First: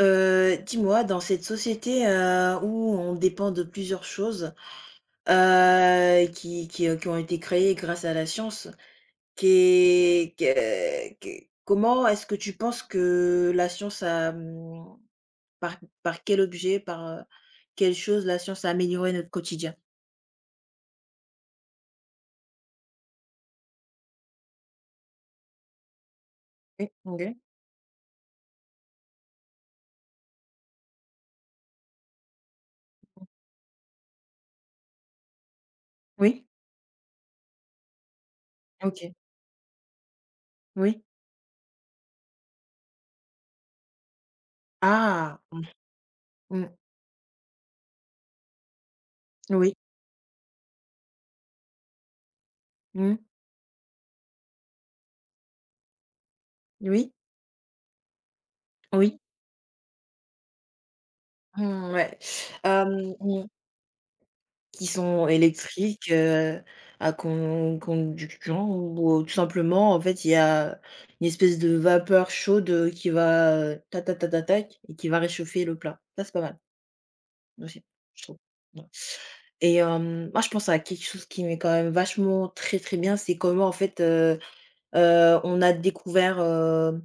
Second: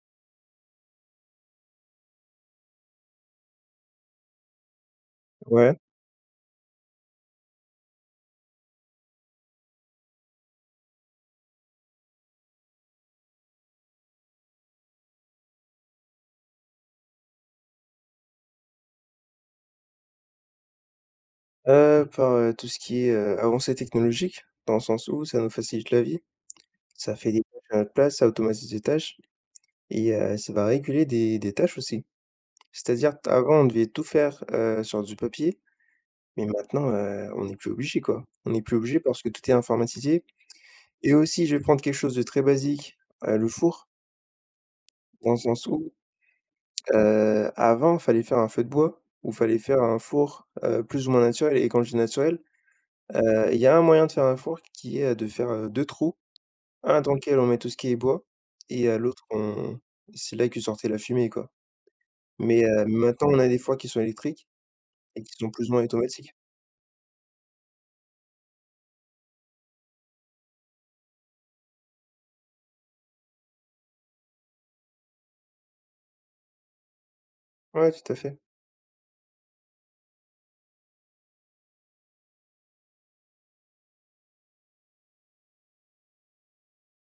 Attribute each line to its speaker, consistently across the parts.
Speaker 1: Dis-moi, dans cette société, où on dépend de plusieurs choses,
Speaker 2: Ouais,
Speaker 1: qui qui ont été créées grâce à la science, qu'est que comment est-ce que tu penses que la science a, par par quel objet, quelle chose la science a amélioré notre quotidien?
Speaker 2: tout ce qui est, avancée technologique, dans le sens où ça nous facilite la vie,
Speaker 1: Oui,
Speaker 2: ça fait
Speaker 1: OK.
Speaker 2: des tâches à notre place, ça automatise des tâches et ça va réguler des tâches aussi. C'est-à-dire t avant, on devait tout faire, sur du papier,
Speaker 1: Oui,
Speaker 2: mais maintenant, on n'est plus obligé, quoi. On n'est plus obligé
Speaker 1: OK,
Speaker 2: parce que tout est informatisé
Speaker 1: oui.
Speaker 2: et aussi, je vais prendre quelque chose de très basique, le four, dans le
Speaker 1: Ah!
Speaker 2: sens où,
Speaker 1: Mmh mh.
Speaker 2: avant, il fallait faire un feu de bois ou fallait
Speaker 1: Oui.
Speaker 2: faire un four, plus ou moins naturel et quand je dis naturel.
Speaker 1: Mmh.
Speaker 2: Il y a un moyen de faire un four qui est, de faire, 2 trous, un
Speaker 1: Oui.
Speaker 2: dans lequel on met tout ce qui est bois et à
Speaker 1: Oui.
Speaker 2: l'autre on c'est là que sortait la fumée, quoi.
Speaker 1: Mmh, ouais.
Speaker 2: Mais maintenant on
Speaker 1: Mmh.
Speaker 2: a des fours qui sont électriques
Speaker 1: Qui
Speaker 2: et
Speaker 1: sont
Speaker 2: qui sont plus ou moins
Speaker 1: électriques,
Speaker 2: automatiques.
Speaker 1: à conduction ou tout simplement, en fait, il y a une espèce de vapeur chaude, qui va, ta ta ta ta tac et qui va réchauffer le plat. Ça, c'est pas mal aussi,
Speaker 2: Ouais, tout à
Speaker 1: je trouve.
Speaker 2: fait.
Speaker 1: Ouais et moi, je pense à quelque chose qui m'est quand même vachement très, très bien, c'est comment, en fait, heu, on a découvert, heu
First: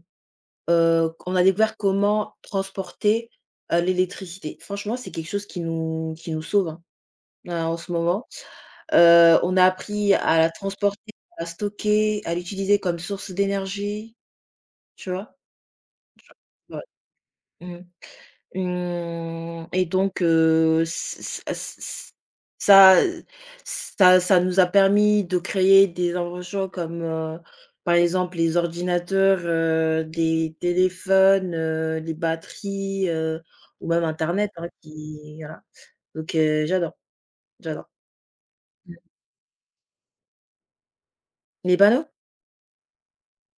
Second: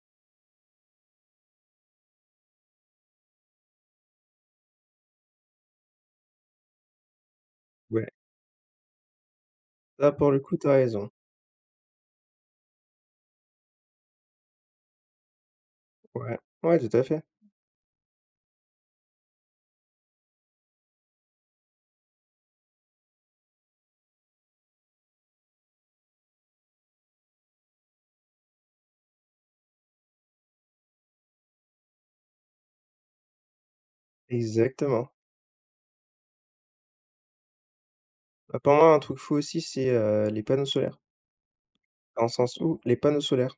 Speaker 1: on a découvert comment transporter, l'électricité. Franchement, c'est quelque chose qui nous sauve, hein, là, en ce
Speaker 2: Ouais.
Speaker 1: moment. On a
Speaker 2: Là,
Speaker 1: appris
Speaker 2: pour le
Speaker 1: à la
Speaker 2: coup, t'as raison.
Speaker 1: transporter, à la stocker, à l'utiliser comme source d'énergie, tu vois?
Speaker 2: Ouais, ouais,
Speaker 1: Ouais.
Speaker 2: tout à fait.
Speaker 1: Mmh. Mmh et donc ç ç ç ça ça ça nous a permis de créer des inventions comme, par exemple, les ordinateurs, des téléphones, les batteries, ou même internet, hein,
Speaker 2: Exactement.
Speaker 1: qui voilà. Donc j'adore, j'adore.
Speaker 2: Bah, pour moi,
Speaker 1: Mmh.
Speaker 2: un truc fou aussi, c'est, les panneaux solaires.
Speaker 1: Les panneaux?
Speaker 2: Dans le sens où les panneaux solaires.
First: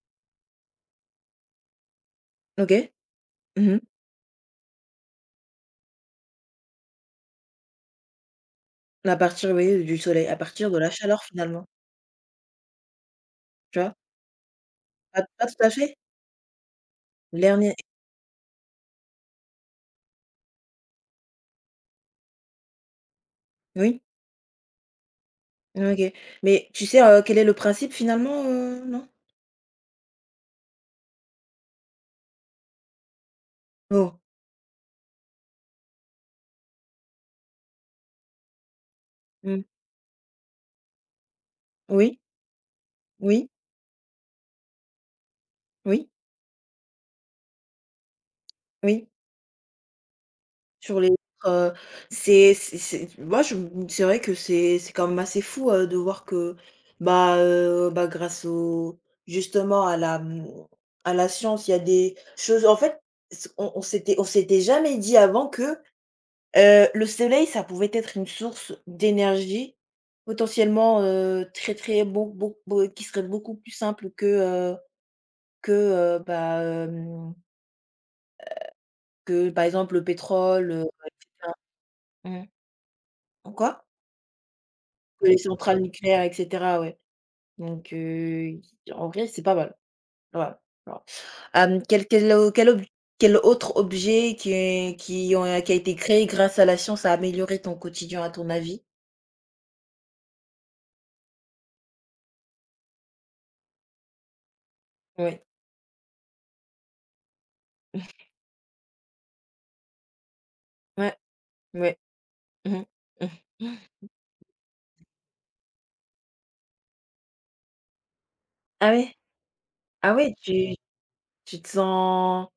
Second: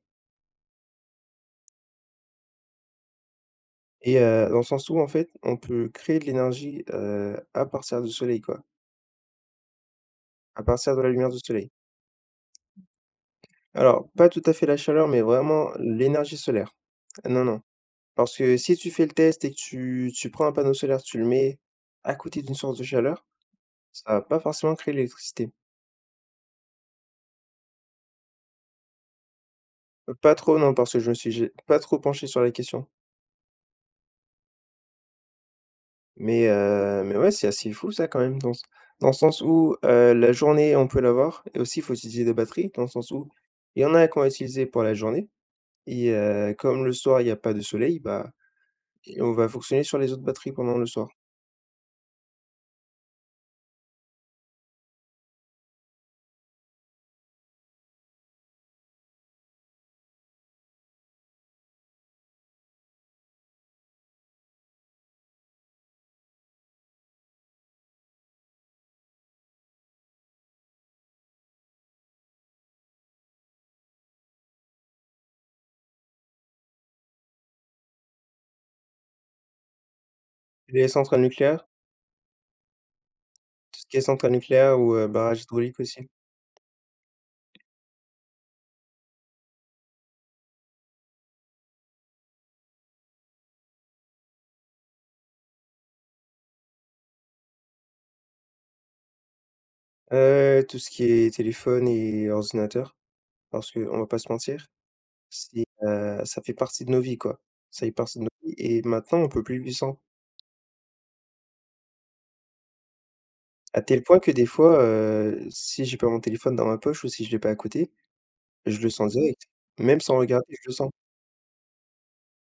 Speaker 1: OK. Mmh
Speaker 2: Et dans le sens où, en fait, on peut créer de l'énergie, à partir du soleil, quoi,
Speaker 1: À partir, oui, du soleil, à
Speaker 2: à
Speaker 1: partir de la
Speaker 2: partir de la
Speaker 1: chaleur
Speaker 2: lumière du
Speaker 1: finalement,
Speaker 2: soleil.
Speaker 1: tu vois?
Speaker 2: Alors, pas tout à fait la chaleur, mais
Speaker 1: Pas tout
Speaker 2: vraiment
Speaker 1: à fait?
Speaker 2: l'énergie solaire. Non, non,
Speaker 1: Dernier
Speaker 2: parce que si tu fais le test et que tu prends un panneau solaire, tu le mets à côté d'une source de chaleur,
Speaker 1: Oui?
Speaker 2: ça va pas forcément créer l'électricité.
Speaker 1: OK. Mais tu sais, quel est le principe finalement, non?
Speaker 2: Pas trop, non, parce que je me suis j'ai pas trop penché sur la question.
Speaker 1: Oh,
Speaker 2: Mais mais ouais, c'est assez fou ça quand même dans le sens
Speaker 1: mmh.
Speaker 2: où, la journée, on peut l'avoir et aussi, il faut
Speaker 1: Oui,
Speaker 2: utiliser des batteries dans le sens où
Speaker 1: oui,
Speaker 2: il y en a qu'on va utiliser pour la journée.
Speaker 1: oui,
Speaker 2: Et comme le soir, il n'y a pas de soleil, bah,
Speaker 1: oui.
Speaker 2: et on va fonctionner sur les autres batteries pendant le
Speaker 1: Sur
Speaker 2: soir.
Speaker 1: les autres, c'est moi je c'est vrai que c'est quand même assez fou, de voir que, bah, bah, grâce au justement à la science, il y a des choses en fait, s on s'était jamais dit avant que le soleil, ça pouvait être une source d'énergie potentiellement, très, très beau qui serait beaucoup plus simple que, que, heu, bah, hem, que par exemple le pétrole,
Speaker 2: Les
Speaker 1: et
Speaker 2: centrales
Speaker 1: cetera.
Speaker 2: nucléaires,
Speaker 1: Mmh. En
Speaker 2: tout ce
Speaker 1: quoi?
Speaker 2: qui est centrales nucléaires ou
Speaker 1: Que les
Speaker 2: barrages hydrauliques
Speaker 1: centrales
Speaker 2: aussi.
Speaker 1: nucléaires et cetera, ouais. Donc, en vrai, c'est pas mal. Voilà, voilà. Hem, quel quel, quel ob quel autre objet qui est qui ont qui a été créé grâce à la science a amélioré ton quotidien à ton avis?
Speaker 2: Tout ce qui est téléphone et ordinateur, parce qu'on va pas se mentir,
Speaker 1: Ouais.
Speaker 2: c'est, ça fait partie de nos vies, quoi. Ça fait partie de nos vies et maintenant on peut plus vivre sans.
Speaker 1: Ouais, ouais. Mmh mh. Mmh.
Speaker 2: À tel point que des fois, si j'ai pas mon téléphone dans ma poche ou si je l'ai pas à côté, je le
Speaker 1: Ah
Speaker 2: sens
Speaker 1: ouais?
Speaker 2: direct. Même
Speaker 1: Ah
Speaker 2: sans
Speaker 1: ouais,
Speaker 2: regarder, je le
Speaker 1: tu
Speaker 2: sens.
Speaker 1: tu te sens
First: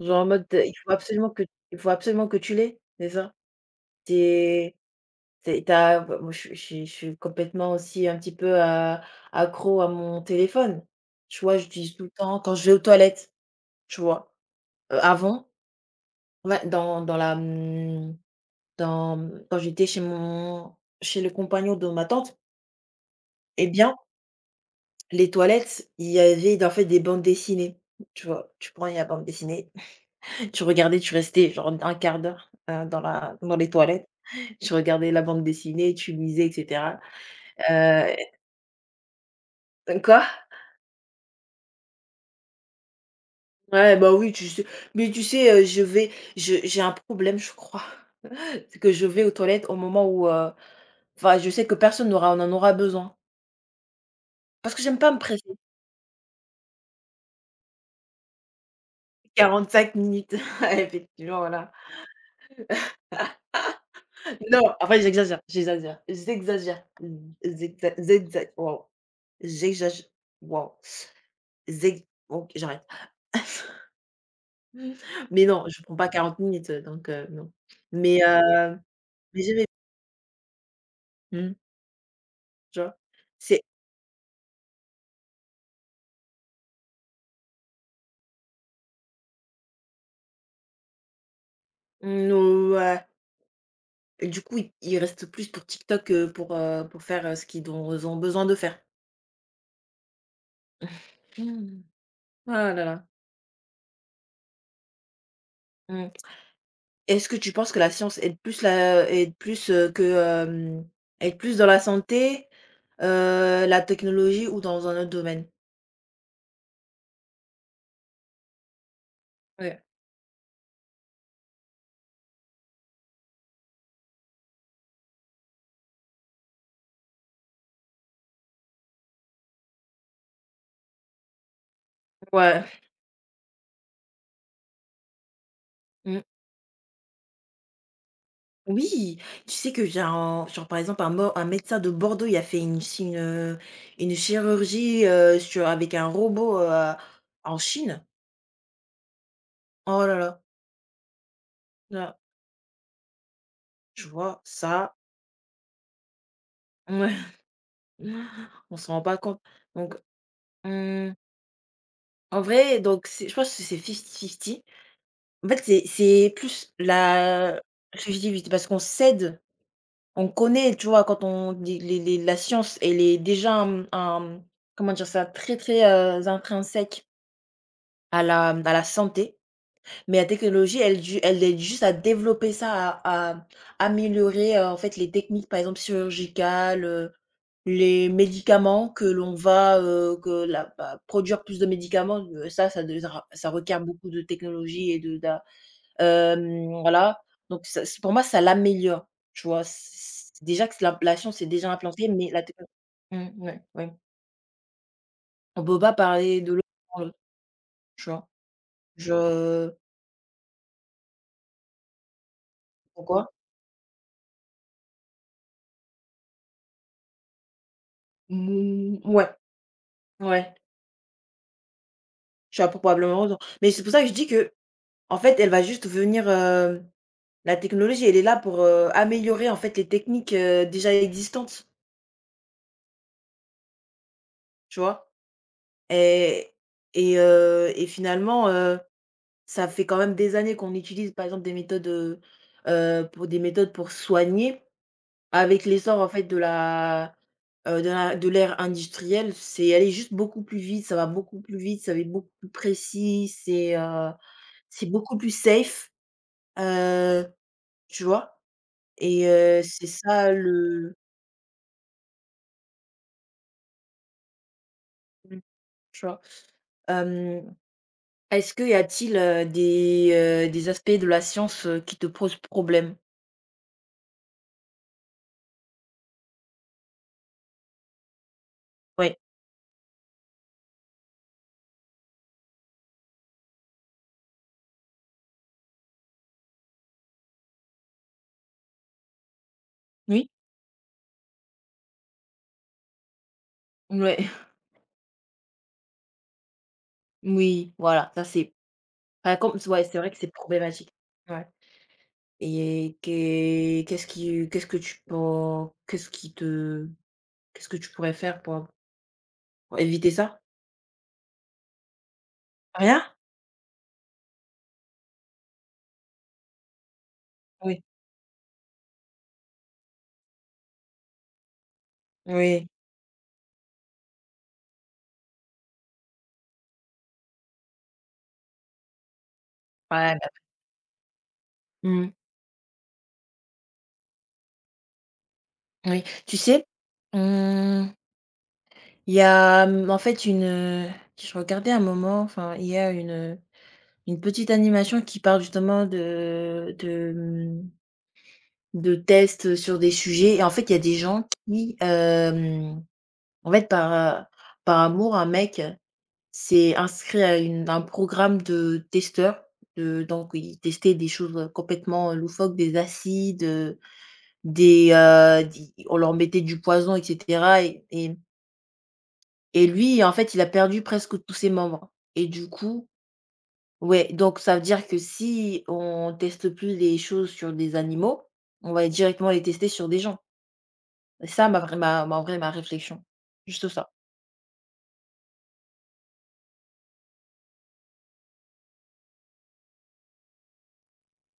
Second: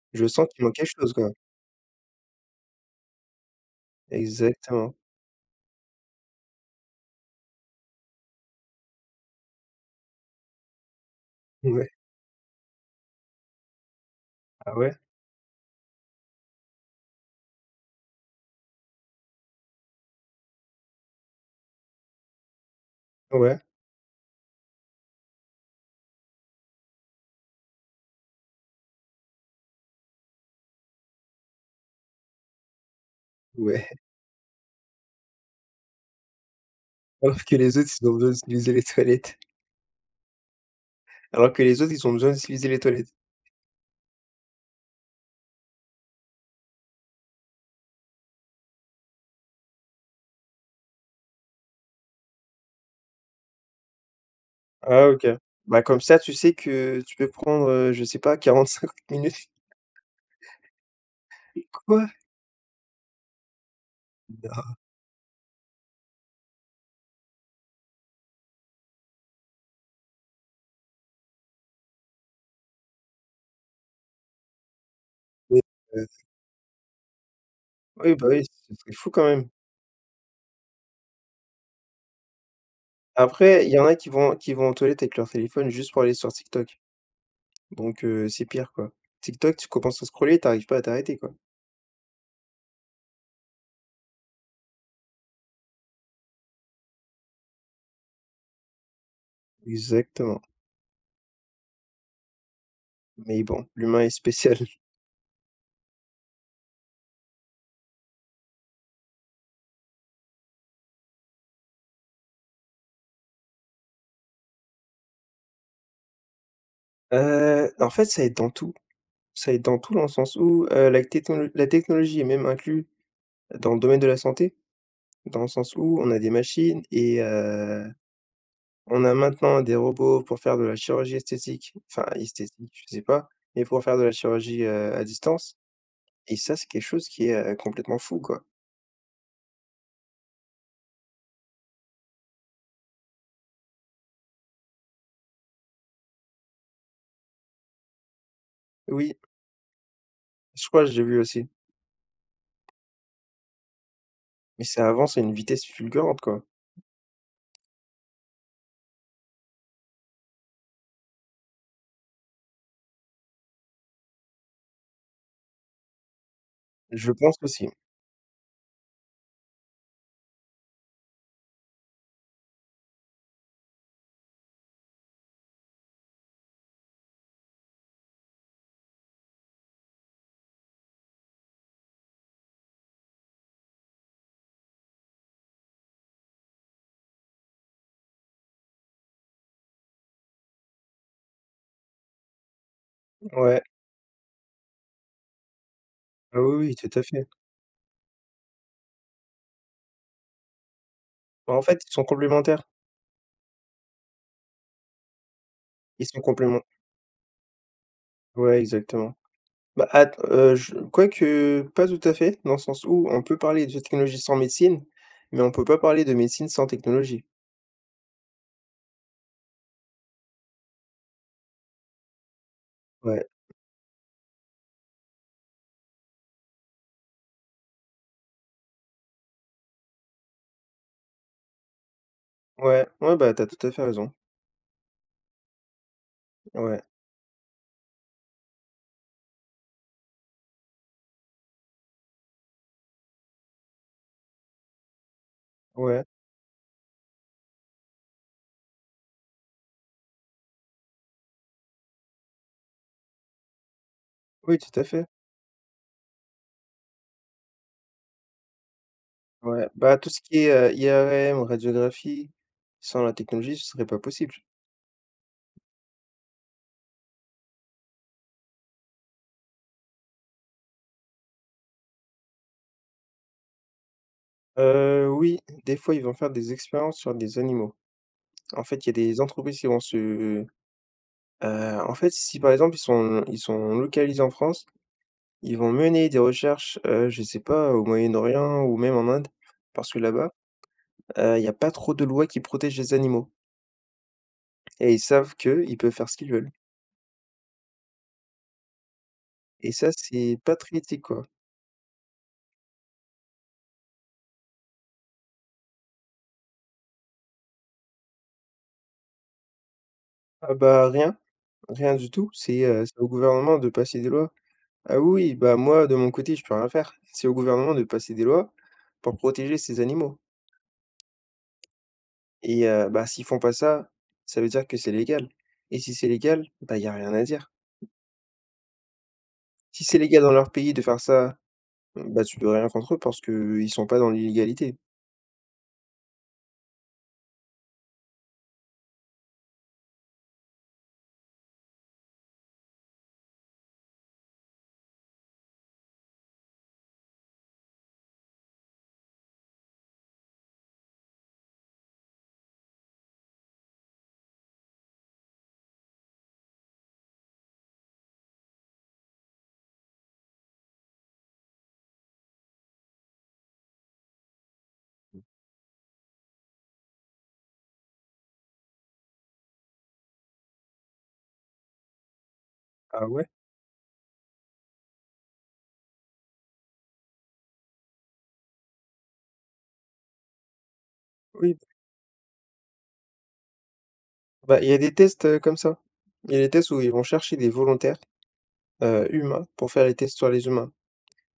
Speaker 1: genre
Speaker 2: Je
Speaker 1: en
Speaker 2: sens
Speaker 1: mode,
Speaker 2: qu'il manque
Speaker 1: il faut
Speaker 2: quelque chose, quoi.
Speaker 1: absolument que tu l'aies, c'est ça? T'es
Speaker 2: Exactement.
Speaker 1: t'es t'as Bah, moi, je suis complètement aussi un petit peu, accro à mon téléphone. Tu vois,
Speaker 2: Ouais.
Speaker 1: j'utilise tout le temps quand je vais aux toilettes, tu vois?
Speaker 2: Ah ouais?
Speaker 1: Avant, ouais, dans dans la, mmh, dans, mmh, quand j'étais chez le compagnon de ma tante
Speaker 2: Ouais.
Speaker 1: eh bien, les toilettes, il y avait en fait des bandes dessinées, tu vois? Tu prends la bande dessinée. Tu regardais, tu restais genre un quart d'heure, dans les
Speaker 2: Ouais.
Speaker 1: toilettes, tu regardais la bande dessinée, tu lisais et cetera.
Speaker 2: Alors que les autres, ils ont besoin d'utiliser les toilettes.
Speaker 1: Quoi?
Speaker 2: Alors que les autres, ils ont besoin d'utiliser les toilettes.
Speaker 1: Ouais, bah, oui, tu sais, je vais je j'ai un problème, je crois. C'est que je vais aux toilettes au moment où, enfin, je sais que personne n'aura en aura besoin. Parce que j'aime
Speaker 2: Ah,
Speaker 1: pas me
Speaker 2: OK.
Speaker 1: presser.
Speaker 2: Bah, comme ça, tu sais que tu peux prendre, je sais pas, 45 minutes.
Speaker 1: 45 minutes, effectivement, voilà.
Speaker 2: Quoi?
Speaker 1: Non, après j'exagère, j'exagère, j'exagère, j'exa j'exa waouh, j'exage waouh, zeg OK, j'arrête. Mais
Speaker 2: Mais,
Speaker 1: non, je prends
Speaker 2: heu,
Speaker 1: pas 40 minutes, donc non.
Speaker 2: oui, oui,
Speaker 1: Mais
Speaker 2: bah, oui,
Speaker 1: heu,
Speaker 2: c'est fou quand
Speaker 1: mais
Speaker 2: même.
Speaker 1: j'aimais, mmh, tu vois? C'est
Speaker 2: Après, il y en a qui vont aux toilettes avec leur téléphone juste pour aller sur TikTok. Donc c'est pire, quoi. TikTok, tu commences à scroller, t'arrives pas à t'arrêter, quoi.
Speaker 1: no Du coup, ils il reste plus pour TikTok que pour faire, ce qu'ils dont ils ont besoin de faire.
Speaker 2: Exactement.
Speaker 1: Mmh. Ah là là.
Speaker 2: Mais bon, l'humain est spécial.
Speaker 1: Mmh. Est-ce que tu penses que la science aide plus dans la santé, la technologie ou dans un autre domaine?
Speaker 2: En fait, ça aide dans tout. Ça aide dans
Speaker 1: Ouais.
Speaker 2: tout dans le sens où, la technologie est même inclue dans le domaine de la santé, dans le sens où on a des machines et on a maintenant des robots pour faire de la chirurgie esthétique, enfin esthétique,
Speaker 1: Ouais.
Speaker 2: je sais pas, mais pour faire de la chirurgie, à distance
Speaker 1: Mmh.
Speaker 2: et ça, c'est quelque chose qui est, complètement fou, quoi.
Speaker 1: Oui, tu sais que j'ai un genre, par exemple, un médecin de Bordeaux, il a fait une chirurgie, sur avec un robot, en Chine.
Speaker 2: Oui,
Speaker 1: Oh là là,
Speaker 2: je crois, que j'ai vu aussi,
Speaker 1: là, tu vois?
Speaker 2: mais ça
Speaker 1: Ça,
Speaker 2: avance à une vitesse fulgurante, quoi.
Speaker 1: ouais, on s'en rend pas compte. Donc, mmh, en vrai, donc c'est je pense que c'est fifty-fifty. En fait, c'est plus
Speaker 2: Je pense
Speaker 1: la
Speaker 2: aussi.
Speaker 1: fifty parce qu'on cède, on connaît, tu vois? Quand on les la science, elle est déjà, un comment dire ça? Très, très, intrinsèque à la santé, mais la technologie, elle aide juste à développer ça, à améliorer, en fait, les techniques, par exemple, chirurgicales, les médicaments que l'on va, que la bah, produire plus de médicaments, ça
Speaker 2: Ouais.
Speaker 1: requiert beaucoup de technologie et
Speaker 2: Ah oui, oui, tout à
Speaker 1: voilà,
Speaker 2: fait.
Speaker 1: donc ça c pour moi, ça l'améliore, tu vois? C c Déjà que la science est
Speaker 2: Bah, en
Speaker 1: déjà
Speaker 2: fait, ils sont
Speaker 1: implantée,
Speaker 2: complémentaires.
Speaker 1: ouais, ouais. On peut pas
Speaker 2: Ils sont
Speaker 1: parler de
Speaker 2: complément
Speaker 1: l'autre sans l'autre, tu vois?
Speaker 2: ouais, exactement.
Speaker 1: Je
Speaker 2: Bah, att je quoique pas tout à fait, dans le sens où on
Speaker 1: Pourquoi?
Speaker 2: peut parler de technologie sans médecine, mais on peut pas parler de médecine sans technologie.
Speaker 1: Mmh, ouais, ouais, tu as probablement
Speaker 2: Ouais,
Speaker 1: raison. Mais c'est pour ça que je dis que en fait, elle va juste venir, la technologie, elle est là pour, améliorer en fait les techniques, déjà existantes,
Speaker 2: ouais, ouais, bah, t'as tout à fait raison.
Speaker 1: tu vois? Et
Speaker 2: Ouais,
Speaker 1: et finalement, ça fait quand même des années qu'on utilise par exemple pour des méthodes pour soigner. Avec l'essor
Speaker 2: ouais.
Speaker 1: en fait de l'ère industrielle, c'est aller juste beaucoup plus vite, ça va beaucoup plus vite, ça va être beaucoup plus précis, c'est, euh,
Speaker 2: Oui, tout à
Speaker 1: C'est
Speaker 2: fait.
Speaker 1: beaucoup plus safe, heu, tu vois? Et
Speaker 2: Ouais,
Speaker 1: c'est
Speaker 2: bah, tout ce
Speaker 1: ça
Speaker 2: qui est,
Speaker 1: le,
Speaker 2: IRM, radiographie, sans la technologie, ce serait pas possible.
Speaker 1: mmh, tu vois? Hem, Est-ce qu'il y a-t-il, des aspects de la science, qui te posent problème?
Speaker 2: Oui, des fois, ils vont faire des expériences sur des animaux. En fait, il y a
Speaker 1: Ouais.
Speaker 2: des entreprises qui vont se En fait, si par exemple ils sont localisés en France, ils vont mener des recherches, je sais pas, au Moyen-Orient ou même en Inde, parce que
Speaker 1: Oui?
Speaker 2: là-bas, il y a pas trop de lois qui protègent les animaux
Speaker 1: Ouais.
Speaker 2: et ils savent qu'ils peuvent faire ce qu'ils veulent
Speaker 1: Oui, voilà, ça c'est enfin, comme c
Speaker 2: et
Speaker 1: ouais,
Speaker 2: ça,
Speaker 1: c'est vrai que c'est
Speaker 2: c'est pas très
Speaker 1: problématique.
Speaker 2: éthique, quoi.
Speaker 1: Ouais. Et qu'est-ce qui te qu'est-ce que tu pourrais faire pour éviter ça?
Speaker 2: Ah bah, rien, rien du tout, c'est
Speaker 1: Rien?
Speaker 2: au gouvernement de passer des lois. Ah oui, oui, bah, moi de mon côté, je peux rien faire. C'est au gouvernement de
Speaker 1: Oui.
Speaker 2: passer des lois pour protéger ces animaux et
Speaker 1: Oui.
Speaker 2: bah, s'ils font pas ça, ça veut dire que c'est légal et si c'est légal, bah, il y a rien à dire. Si c'est
Speaker 1: Ouais,
Speaker 2: légal
Speaker 1: bah,
Speaker 2: dans leur pays de faire ça,
Speaker 1: mmh,
Speaker 2: mmh, bah, tu peux rien contre eux parce qu'ils sont pas dans l'illégalité.
Speaker 1: oui. Tu sais. mmh Il y a, en fait, je regardais un moment, enfin, il y a une petite animation qui parle justement de tests, sur des sujets et en fait, il y a des gens qui, en fait, par amour, un mec s'est inscrit à une un programme de testeurs. De Donc il testait des choses, complètement loufoques, des acides, des, di on leur mettait du poison et cetera et et lui, en fait, il a perdu presque tous ses membres et du coup,
Speaker 2: Ah ouais?
Speaker 1: ouais, donc ça veut dire que si on teste plus les choses sur des animaux, on va directement les tester sur des gens. Et ça
Speaker 2: Oui.
Speaker 1: ma vraie ma ma en vrai ma réflexion, juste ça.
Speaker 2: Bah, il y a des tests, comme ça. Il y a des tests où ils vont chercher des volontaires, humains pour faire les tests sur les humains.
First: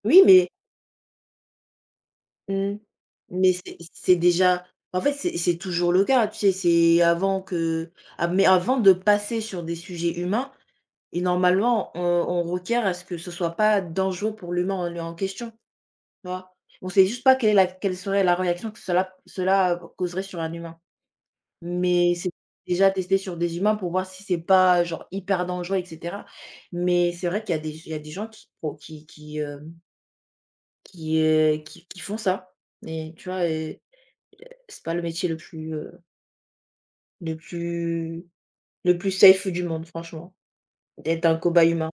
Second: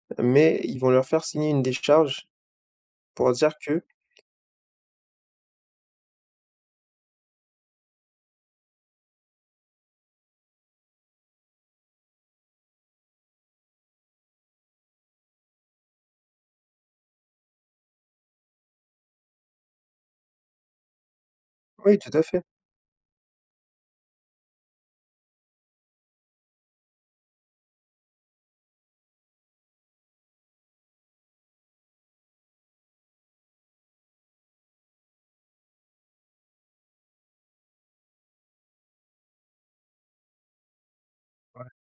Speaker 1: Oui,
Speaker 2: Mais ils vont leur faire signer une décharge
Speaker 1: mmh,
Speaker 2: pour
Speaker 1: mais
Speaker 2: dire
Speaker 1: c'est
Speaker 2: que
Speaker 1: c'est déjà, en fait, c'est toujours le cas, tu sais? C'est avant que ah, mais avant de passer sur des sujets humains et normalement on requiert à ce que ce soit pas dangereux pour l'humain en question. Tu vois? On sait juste pas quelle serait la réaction que cela, causerait sur un humain.
Speaker 2: oui, tout
Speaker 1: Mais
Speaker 2: à
Speaker 1: c'est
Speaker 2: fait.
Speaker 1: déjà testé sur des humains pour voir si c'est pas, genre, hyper dangereux et cetera. Mais c'est vrai qu'il y a des gens qui pro qui, hem, qui, qui font ça et tu vois? Et c'est pas le métier le plus, heu, le plus safe du monde franchement, d'être un
Speaker 2: Ouais.
Speaker 1: cobaye humain.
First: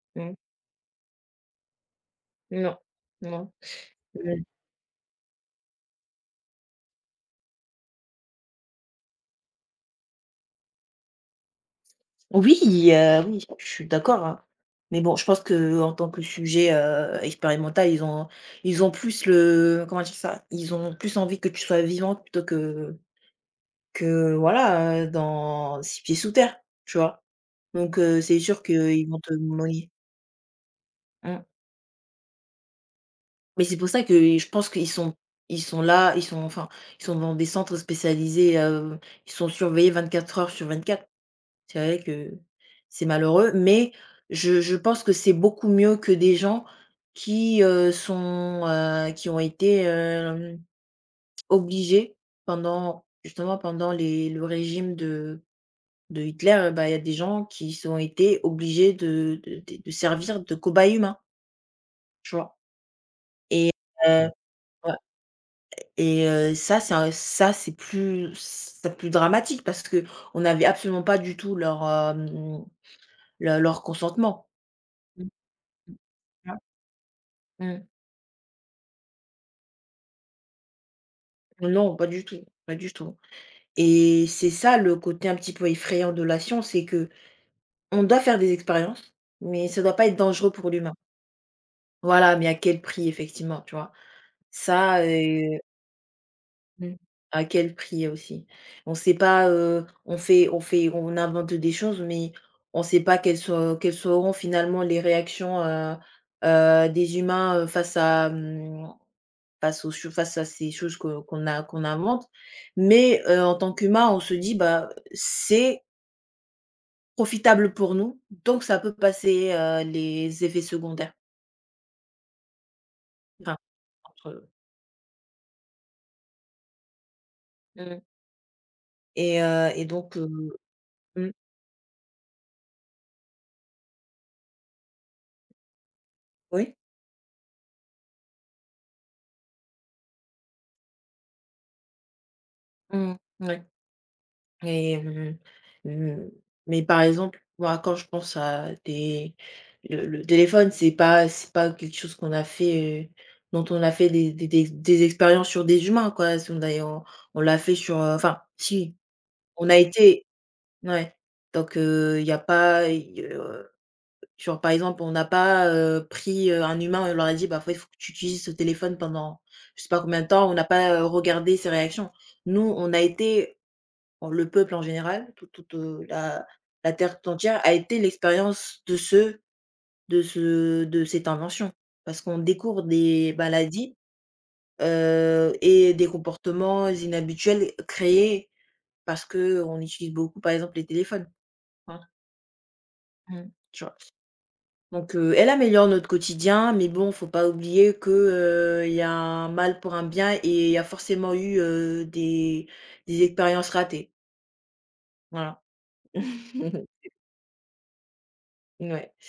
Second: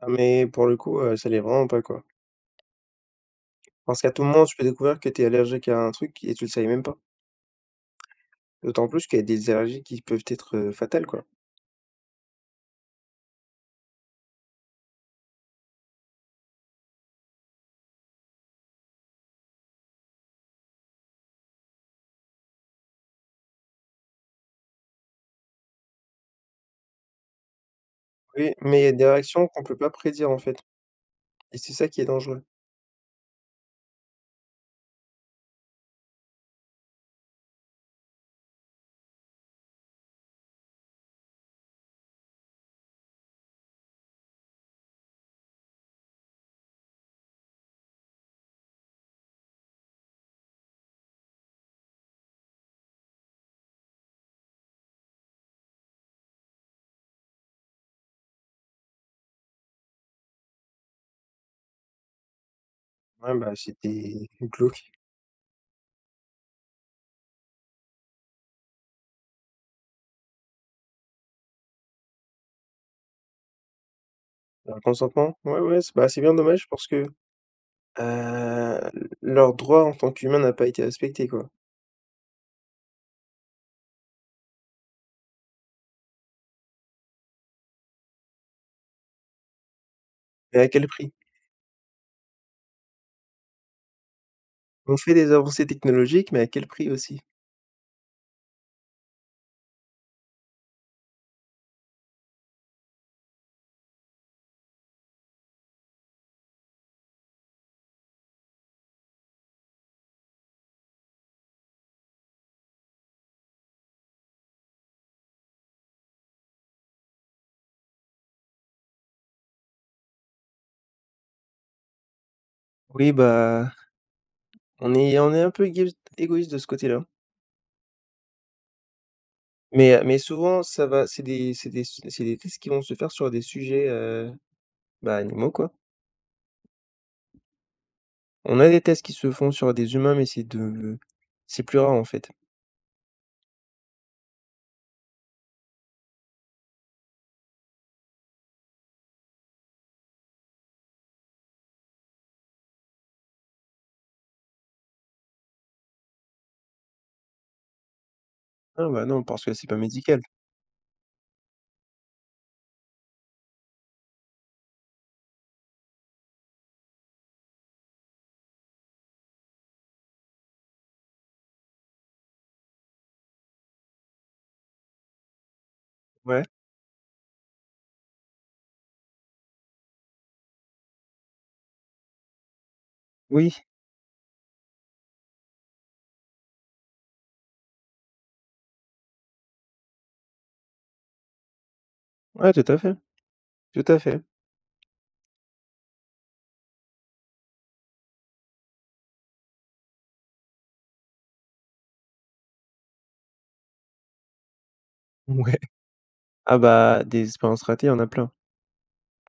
Speaker 2: Ah
Speaker 1: Mmh.
Speaker 2: mais pour le coup, ça l'est vraiment pas, quoi.
Speaker 1: Non, non.
Speaker 2: Parce qu'à tout moment, tu peux découvrir que tu es allergique à un truc et tu le savais même pas. D'autant plus qu'il y a des allergies qui peuvent être, fatales, quoi.
Speaker 1: Oui, oui, je suis d'accord, hein. Mais bon, je pense que en tant que sujet, expérimental, ils ont plus le comment dire ça? Ils ont plus envie que tu sois vivante plutôt que voilà, dans 6 pieds sous terre, tu vois? Donc c'est
Speaker 2: Oui,
Speaker 1: sûr
Speaker 2: mais il y a des
Speaker 1: qu'ils vont te
Speaker 2: réactions qu'on peut
Speaker 1: monnayer
Speaker 2: pas prédire, en fait
Speaker 1: mmh.
Speaker 2: et c'est ça qui est dangereux.
Speaker 1: Mais c'est pour ça que je pense qu'ils sont là, ils sont dans des centres spécialisés, ils sont surveillés 24 heures sur 24. C'est vrai que c'est malheureux, mais je pense que c'est beaucoup mieux que des gens qui ont été, obligés pendant justement pendant les le régime de Hitler, bah, il y a des gens qui sont été obligés de servir de cobayes humains, tu vois?
Speaker 2: Ouais, bah,
Speaker 1: Et heu,
Speaker 2: c'était
Speaker 1: Mmh.
Speaker 2: glauque.
Speaker 1: Ouais et ça c'est plus dramatique parce que on n'avait absolument pas du tout leur, hem, le leur consentement.
Speaker 2: Leur consentement? Ouais, ouais, c'est bah, c'est bien
Speaker 1: Mmh.
Speaker 2: dommage parce que,
Speaker 1: Mmh.
Speaker 2: heu, leur droit en tant qu'humain n'a pas été respecté, quoi.
Speaker 1: Non, pas du tout, pas du tout et c'est ça le côté un petit peu effrayant de la science, c'est que on doit faire des expériences, mais ça doit pas être dangereux
Speaker 2: Mais à
Speaker 1: pour
Speaker 2: quel
Speaker 1: l'humain.
Speaker 2: prix?
Speaker 1: Voilà, mais à quel prix effectivement, tu vois?
Speaker 2: On
Speaker 1: Ça,
Speaker 2: fait des
Speaker 1: heu,
Speaker 2: avancées technologiques, mais à quel prix
Speaker 1: mmh,
Speaker 2: aussi?
Speaker 1: à quel prix aussi? On sait pas, on invente des choses, mais on sait pas quelles seront finalement les réactions, des humains, face à ces choses que qu'on a qu'on invente. Mais, en tant qu'humain, on se dit: «Bah, c'est profitable pour nous, donc ça peut passer, les effets secondaires».
Speaker 2: Oui,
Speaker 1: Enfin,
Speaker 2: bah,
Speaker 1: entre
Speaker 2: on est on est un peu égoïste de ce côté-là,
Speaker 1: Mmh. Et
Speaker 2: mais heu,
Speaker 1: donc,
Speaker 2: mais souvent ça va
Speaker 1: mmh,
Speaker 2: c'est des su c'est des tests qui vont se faire sur des sujets, bah, animaux quoi.
Speaker 1: oui?
Speaker 2: On a des tests qui se font sur des humains mais c'est plus rare en fait.
Speaker 1: Mmh, ouais. Et mmh, mais par exemple, moi, quand je pense à des le téléphone, c'est pas quelque chose qu'on a fait, dont on a fait des expériences sur des humains, quoi. Si on a on on l'a fait sur, enfin,
Speaker 2: Ah
Speaker 1: si,
Speaker 2: bah, non parce que c'est
Speaker 1: on a
Speaker 2: pas médical.
Speaker 1: été, ouais, donc il y a pas, i genre, par exemple, on n'a pas, pris, un humain et on leur a dit: «Bah, il faut que tu utilises ce téléphone pendant je sais pas combien de temps». On n'a pas, regardé ses réactions. Nous, on a été. Bon, le peuple en général,
Speaker 2: Ouais.
Speaker 1: la terre tout entière a été l'expérience de ce de cette invention. Parce qu'on découvre des
Speaker 2: Oui,
Speaker 1: maladies, et des comportements inhabituels créés parce que on utilise beaucoup, par exemple, les téléphones, hein.
Speaker 2: ouais tout à fait,
Speaker 1: Mmh. Tu
Speaker 2: tout
Speaker 1: vois?
Speaker 2: à fait.
Speaker 1: Donc elle améliore notre quotidien, mais bon, faut pas oublier que, il y a un mal pour un bien et il y a forcément eu, des expériences ratées. Voilà.
Speaker 2: Ouais. Ah bah, des expériences ratées, il y en a plein.
Speaker 1: Ouais